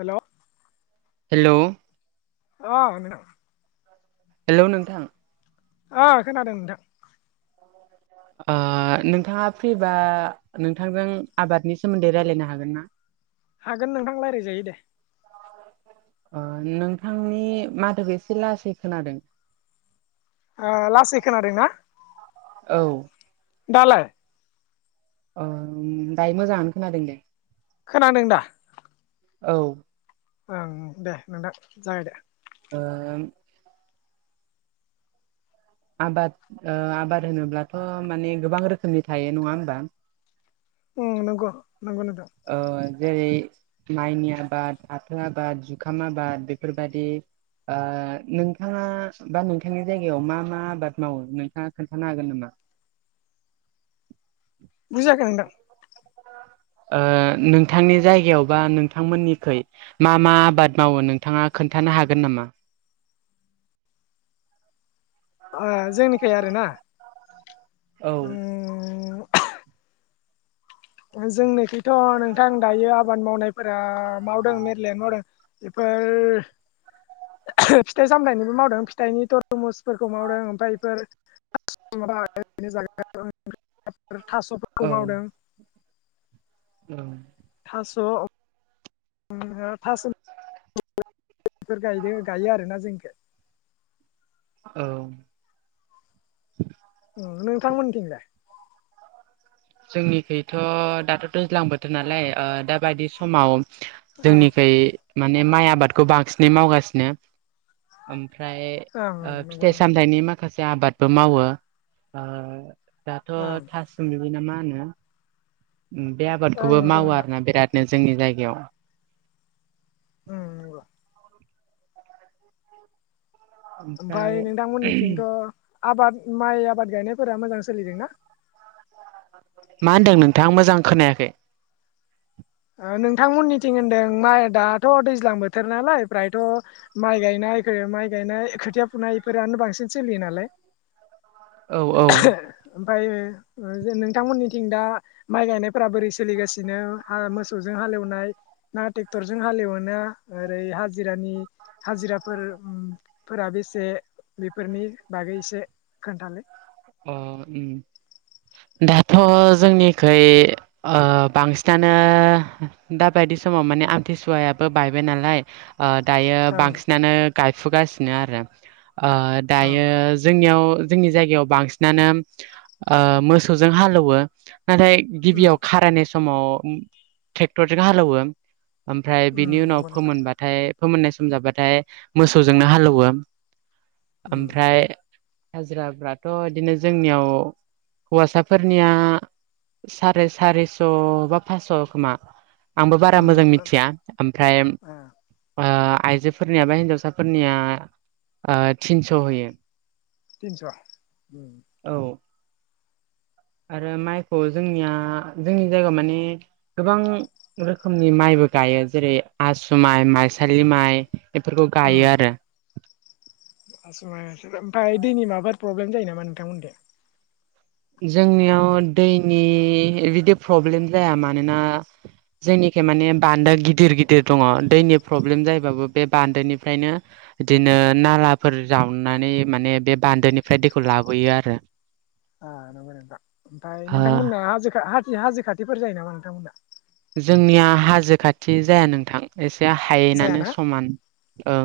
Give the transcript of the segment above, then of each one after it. हेल' hello अ hello नोंथां ओ खोनादों नोंथां ओ नोंथाङा फ्रिबा नोंथांजों आबादनि सोमोन्दै रायलायनो हागोन ना हागोन नोंथां लायरायजायो दे। अ नोंथांनि माथोखौ एसे लासै खोनादों ओ लासै खोनादोंना औ दालाय अ दायो मोजाङानो खोनादों दे खोनादों दा औ ओं दे नोंथां जागाय दे ओ आबाद ओ आबाद होनोब्लाथ' माने गोबां रोखोमनि थायो नङा होमबा? औ नंगौ नंगौ नोंथां ओ जेरै माइनि आबाद फाथो आबाद जुखाम आबाद बेफोरबायदि ओ नोंथाङा बा नोंथांनि जायगायाव मा मा आबाद मावो नोंथाङा खोन्थानो हागोन नामा? [inaudible] बुजियाखै नोंथां [inaudible] ओ नोंथांनि जायगायाव बा नोंथांमोननिखै मा मा आबाद मावो नोंथाङा खोन्था थानो हागोन नामा? ओ जोंनिखाय आरोना औ उम जोंनिखैथ' नोंथां दायो आबाद मावनायफोरा मावदों मेरलाय मावदों बेफोर [unintelligible] फिथाइ सामनिबो मावदों फिथाइनि तरमुसफोरखौ मावदों ओमफ्राय इफोर [unintelligible] थास'फोरखौ मावदों। औ थास' [unintelligible] बेफोर गायदों गायो आरोना जोंनिखै औ उम नोंथांमोनथिंलाय जोंनिखैथ' दाथ' दैज्लां बोथोर नालाय ओ दाबायदि समाव ओं जोंनिखै माने माइ आबादखौ बांसिनै मावगासिनो ओमफ्राय ओं ओ नंगौ फिथाइ नोंथां सामथायाइनि माखासे आबादबो मावो। दाथ' ओं थासमलुयो ना मा होनो बे ओं आबादखौबो नंगौ मावो नोंथां आरोना बिरादनो जोंनि जायगायाव उम नंगौ ओमफ्राय नोंथांमोननिथिंथ' आबाद माइ आबाद गायनायफोरा मोजां सोलिदोंना? मा होनदों नोंथाङा मोजां खोनायाखै। नोंथांमोननिथिं होनदों माइ दाथ' दैज्लां बोथोर नालाय फ्रायथ' माइ गायनाय जायगायाव माइ गायनाय खोथिया फुनाय बेफोरानो बांसिन सोलियो नालाय औ औ ओमफाय नोंथांमोननिथिं दा माइ गायनायफोरा बोरै सोलिगासिनो? मोसौजों हालेवनाय ना ट्रेक्टरजों हालेवो ना ओरै हाजिरानि हाजि फोरा बेसे बेफोरनि बागै एसे खोन्थालाय? अह दाथ' जोंनिखै ओ बांसिनानो दाबाय बायदि समाव माने आमथिसुवायाबो बायबाय नालाय दायो ओं बांसिनानो गायफुगासिनो आरो ओं दायो जोंनियाव जोंनि जायगायाव बांसिन बांसिनानो मोसौजों हालौयो नाथाय उम गिबियाव खाराय सम समाव ट्रेक्टरजों हालौवो ओमफ्राय उम बिनि उनाव नंगौ नोंथां फोमोनबाथाय फोमोननाय सम जाबाथाय मोसौजोंनो हालौवो उम ओमफ्राय हाजिराफ्राथ' बिदिनो जोंनियाव हौवासाफोरनिया साराय सारिस' बा फासस' खोमा आंबो बारा मोजां उम मिथिया ओमफ्राय ओ ओ आइजोफोरनिया बा हिन्जावसाफोरनिया थिनस' होयो। तिनस' औ आरो माइखौ जोंनिया जोंनि जायगायाव माने गोबां रोखोमनि माइ बो गायो जेरै आसु माइ माइसालि माइ बेफोरखौ उम गायो आरो। ओमफ्राय दैनि माबाफोर प्रब्लेम जायो नामा नोंथांमोनिथिं? जोंनियाव दैनि बिदि प्रब्लेम जाया मानोना जोंनि माने बान्दो गिदिर गिदिर दङ दैनि प्रब्लेम जायोबाबो बे बान्दोनिफ्रायनो बिदिनो नालाफोर जावनानै माने बे बान्दोनिफ्राय दैखौ लाबोयो आरो। ओ नंगौ नोंथां ओमफ्राय ओ नोंथांमोना हाजो हाजो हाजो खाथिफोर जायो नामा नोंथांमोना? जोंनिया हाजो खाथि जाया नोंथां एसे हायैनो जायाना समान औ।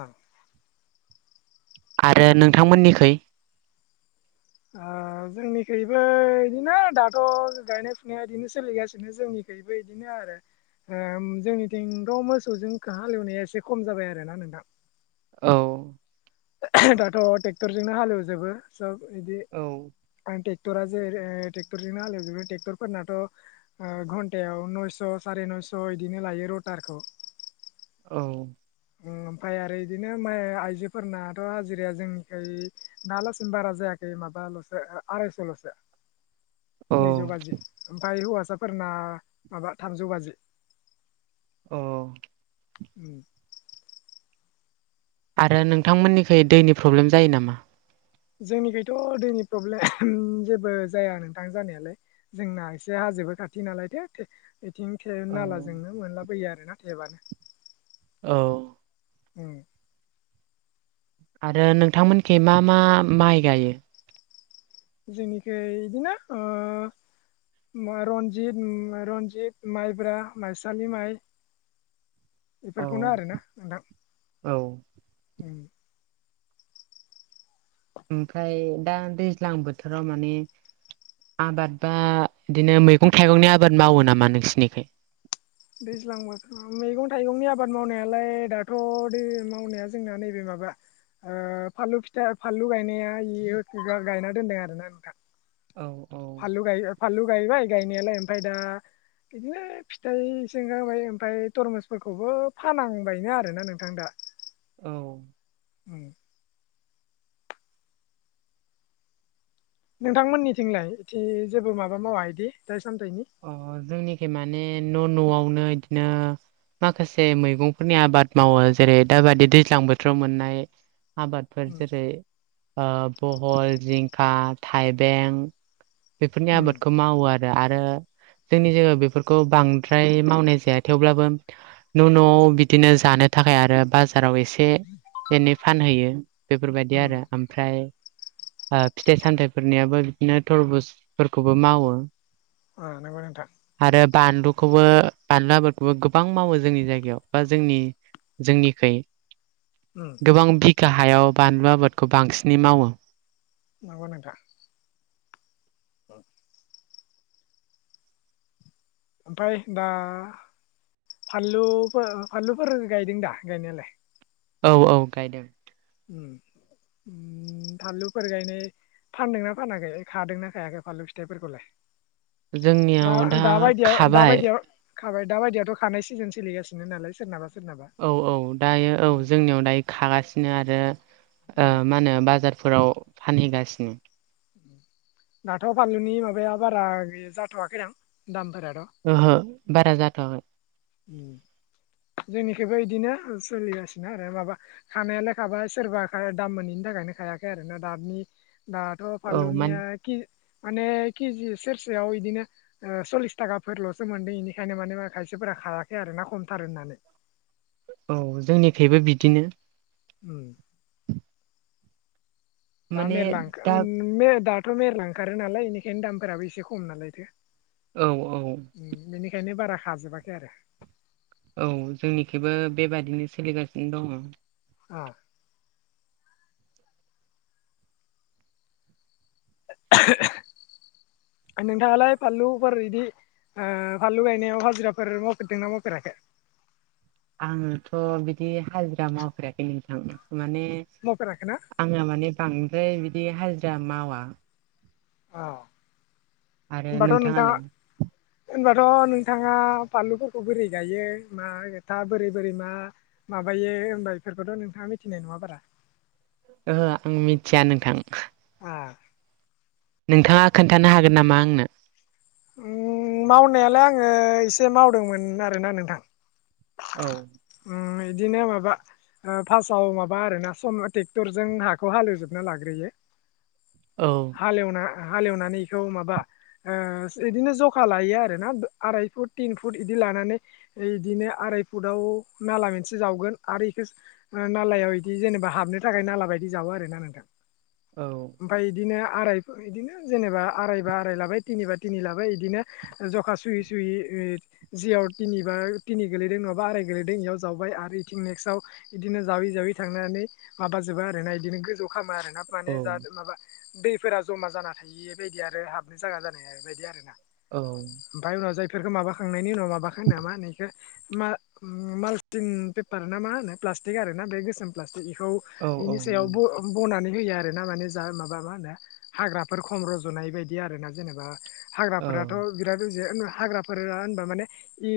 ओ आरो नोंथांमोननिखै? ओ जोंनिखैबो बिदिनो दाथ' गायनाय फुनाया बिदिनो सोलिगासिनो जोंनि बेबो एसे आरो। ओ जोंनिथिंथ' मोसौजों हालेवनाया एसे खम जाबाय आरो ना नोंथां। औ। दाथ' ट्रेक्टरजोंनो हालेवजोबो सब बिदि औ [unintelligible] ट्रेक्ट'रा जेरै ट्रेक्टरजोंनो हालेव जुबो ट्रेक्टर फोरनाथ' ओ घन्टायाव नयस' साराय नय' थस' बिदिनो लायो रटारखौ। औ। ओमफ्राय आरो इदिनो माय आइजोफोरनाथ हाजिराया जोंनिखै ना लासिन बारा जायाखै माबा ओ-ओ आरायस' ल'सो औ नैजौ बाजि ओमफाय हौवा फो फोरना माबा थामजौ बाजि। अ। उम। आरो नोंथांमोननिखै दैनि प्रब्लेम जायो नामा? जोंनिखैथ' दैनि प्रब्लेम जेबो जाया नोंथां जानायालाय जोंना एसे आ हाजोबो खाथि नालायथो बेथिं थेब औ नालाजोंनो मोनलाबोयो आरोना टेबआनो। औ। ओम। आरो नोंथांमोनखै मा मा माइ गायो? जोंनिखै इदिनो ओ उम्मो रनजित उम्मो रनजित माइब्रा माइसालि माइ। औ एफोरखौनो आरोना नोंथां औ उम। ओमफ्राय दा दैज्लां बोथोराव माने आबाद बा बिदिनो मैगं थाइगंनि आबाद मावो नामा नोंसिनिखै? दैज्लां [unintelligible] मैगं थाइगंनि आबाद मावनायालाय दाथ दै मावनाया जोंना नैबे माबा ओ फानलु फिथा फानलु गायनाया इयो आं गायना दोनाय आरो ना नोंथां। औ औ फानलु गाय फानलु गायबाय गायनायालाय ओमफ्राय दा बिदिनो फिथाइ सों गांबाय ओमफ्राय तरमुसफोरखौबो फानांबायनो आरोना नोंथां दा। औ। उ। नोंथां मोननिथिंलाय इथि जेबो माबा मावा इदि ओ अ जोंनिखि माने न' न'आवनो इदिनो माखासे मैगंफोरनि आबाद मावो जेरै दाबादि दैज्लां बोथोराव मोननाय आबादफोर उम जेरै ओ बहल जिंखा थाइबें बेफोरनि उम आबादखौ मावो आरो आरो जोंनि जायगायाव बेफोरखौ बांद्राय मावनाय जाया थेवब्लाबो न' न'आव बिदिनो जा दानो थाखाय आरो बाजाराव एसे एनै फानहैयो बेफोरबायदि उम आरो ओमफ्राय ओ फिथाइ सामथाइफोरनियाबो बिदिनो थरबुजफोरखौबो मावो। ओ नांगो नोंथां। आरो बानलुखौबो बानलु आबादखौबो गोबां मावो जोंनि जायगायाव बा जोंनि जोंनिखै। उम गोबां बिगा हायाव बानलु आबादखौ बांसिनै मावो। नंगौ नोंथां ओमफाय दा फानलुफोर फानलुफोर गायदों दा गायनायालाय? औ औ गायदों। उम [inaudible] फानलुफोर गायनाय फानदोंना फानाखै खादोंना खायाखै फानलु फिथाइफोरखौलाय? दा ओ दाबायदियाव ओ खाबाय दाबायदियाव खाबाय दा बायदियाथ खानाय सिजोन सोलिगासिनो नालाय सोरनाबा। सोरनाबा औ औ दायो औ उम जोंनियाव दायो खागासिनो आरो ओ उम मा होनो बाजार फोराव फानहैगासिनो दाथ फानलुनि माबाया बारा गै जाथवाखैदां दाम ओहो बारा जाथ'वाखै। उम। जोंनिखैबो इदिनो सोलिगासिनो आरो माबा खानायालाय खाबाय सोरबा खा दाम मोनैनि थाखाय थाखायनो खायाखै आरो ना दानि दाथ' औ मान फानलुनियाखि माने केजि सेरसेयाव इदिनो ओ सल्लिस थाखाफोरलसो मोनदों एनिखायनो माने खायसेफोरा खायाखै आरोना खमथार होननानै। औ जोंनिखैबो बिदिनो। उम। दा माने मेरला ओंखा दा ओ दाथ' मेरला ओंखारो नालाय बेनिखायनो दामफोराबो एसे खम नालायथो। औ उम बेनिखायनो बारा हाबजोबाखै आरो। औ जोंनिखैबो बेबादिनो सोलिगासिनो दंङ। आ। ओ नोंथांङालाय फानलुफोर इदि ओ फानलु गायनायाव हाजिराफोर मावफेरदोंना मावफेराखै? [inaudible] आंङोथ बिदि हाजिरा मावफेराखैे नोंथां। माने मावफेराखै ना आंङो माने बांद्राय बिदि हाजिरा मावा। औ। आरो नोंथाङालाय? होनबाथ' नोंथाङा फानलुफोरखौ बोरै गायो मा खोथा बोरै बोरै मा। माबायो होमबा बेफोरखौथ' नोंथाङा मिथिनाय नङा बारा? ओहो आं मिथिया नोंथां। आ। नोंथांङा खोन्थानो हागोन नामा आंनो? उम मावनायालाय आङो एसे मावदोंमोन आरोना नोंथां। औ। ओ इदिनो माबा ओ फास्साव माबा आरोना सम'थे ट्रेक्टरजों हाखौ हालेवजोबना लाग्रोयो। औ हालेवना हालेवनानै इखौ माबा ओ इदिनो जखा लायो आर ना आराय फुट थिन फुट इदि लानानै इदिनो आराय फुटाव नाला मोनसे जावगोन आरो इखो ओ नालायाव इदि जेनेबा हाबनो थाखाय नाला बायदि जावो आरोना नोंथां। औ ओमफाय इदिनो आराय इदिनो जेनेबा आरायबा आराय लाबाय तिनि बा तिनि लाबाय इदिनो ओ जखा सुयै सुयै ओ जियाव तिनि बा तिनि गोलैदों नङाबा आराइ गेलेदों इयाव जावबाय आरो इथिं नेक्स्टआव इदिनो जावै जावै थांनानै माबाजोबो आरो ना इदिनो गोजाव खौ खामो आरो। नाब माने औ जाजो माबा दैफोरा जमा जाना थायि बायदि आरो हाबनो जायगा जानाय बायदि आरो ना। औ ओमफाय उनाव जायफोरखौ माबाखांनायनि उनाव माबाखां नामा नैखौ मा माल्टिं पेपार ना मा होनो प्लास्टिक आर ना बे गोसोम प्लास्टिक खौ औ इनि सायाव ब बनानै होयो आ। आरोना माने जा माबा मा होनो हाग्राफोर खम रज'नाय बायदि आरो ना जेनेबा औ हाग्राफोराथ' बिराद रज यो हाग्राफोरा होनबा माने इ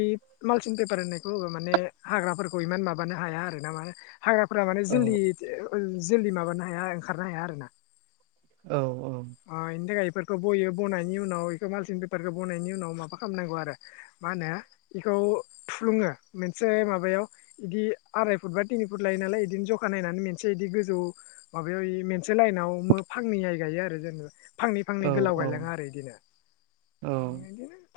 मालसिन पेपार होननायखौ होबा माने हाग्राफोरखौ इमान माबा माबानो हाया आरो ना मा हाग्राफ्रा माने औ जोलदि ओ जोलदि माबानो हाया ओंखारनो हाया आरो ना। औ। अ इनिथाखाय फोरखौ बयो बनायनि उनाव एखौ मालसिन फेफारखौ बनायनि उनाव माबा खामनांगौ आरो मा होनो इखौ ऊ थुफ्लुङो मनसे माबायाव बिदि आराय फुट बा थिनि फुट लायो नालाय इदिनो जखा नायनानै मेनसे इदि गोजौ माबायाव मेनसे लाइनाव फांनै हाइ गायो आरो जों। फांनै फांनै गोलाव औ गायलाङो आरो इदिनो। औ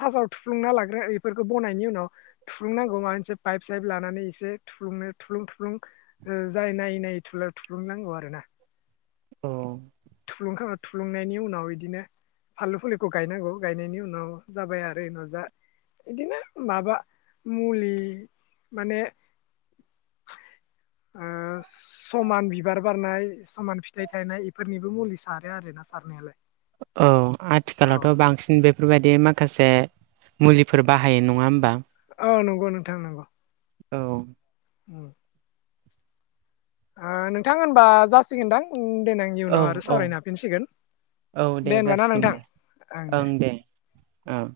फार्स्टाव थुफ्लुंना लाग्रो इफोरखौ बनायनि उनाव थुफ्लुंनांगौ माब मोनसे पाइप साइप लानानै एसे थुफ्लुं नो थुफ्लुं थुफ्लुं ओ जाय नायै नायै थु थुफ्लुं नांगौ आरो ना। औ थुलुंखाङो थुलुंनायनि उनाव इदिनो। फानलु फुलिखौ गायनांगौ गायनायनि उनाव जाबाय आरो उनाव जा बिदिनो माबा मुलि माने [inaudible] ओ समान बिबार बारनाय समान फिथाइ थायनाय इफोरनिब मुलि सारो आरो ना सारनायालाय। औ अ आथिखालावथ' बांसिन बेफोरबायदि माखासे मुलिफोर बाहायो नङा होमबा? औ नंगौ नोथां नंगौ। औ ओं हो नोंथां होनबा जासिगोनदां देनां औ इउनाव आरो औ सावरायनो हाफिनसिगोन। औ दे होनबा ना जासिगोन नोंथां दे ओं ओं।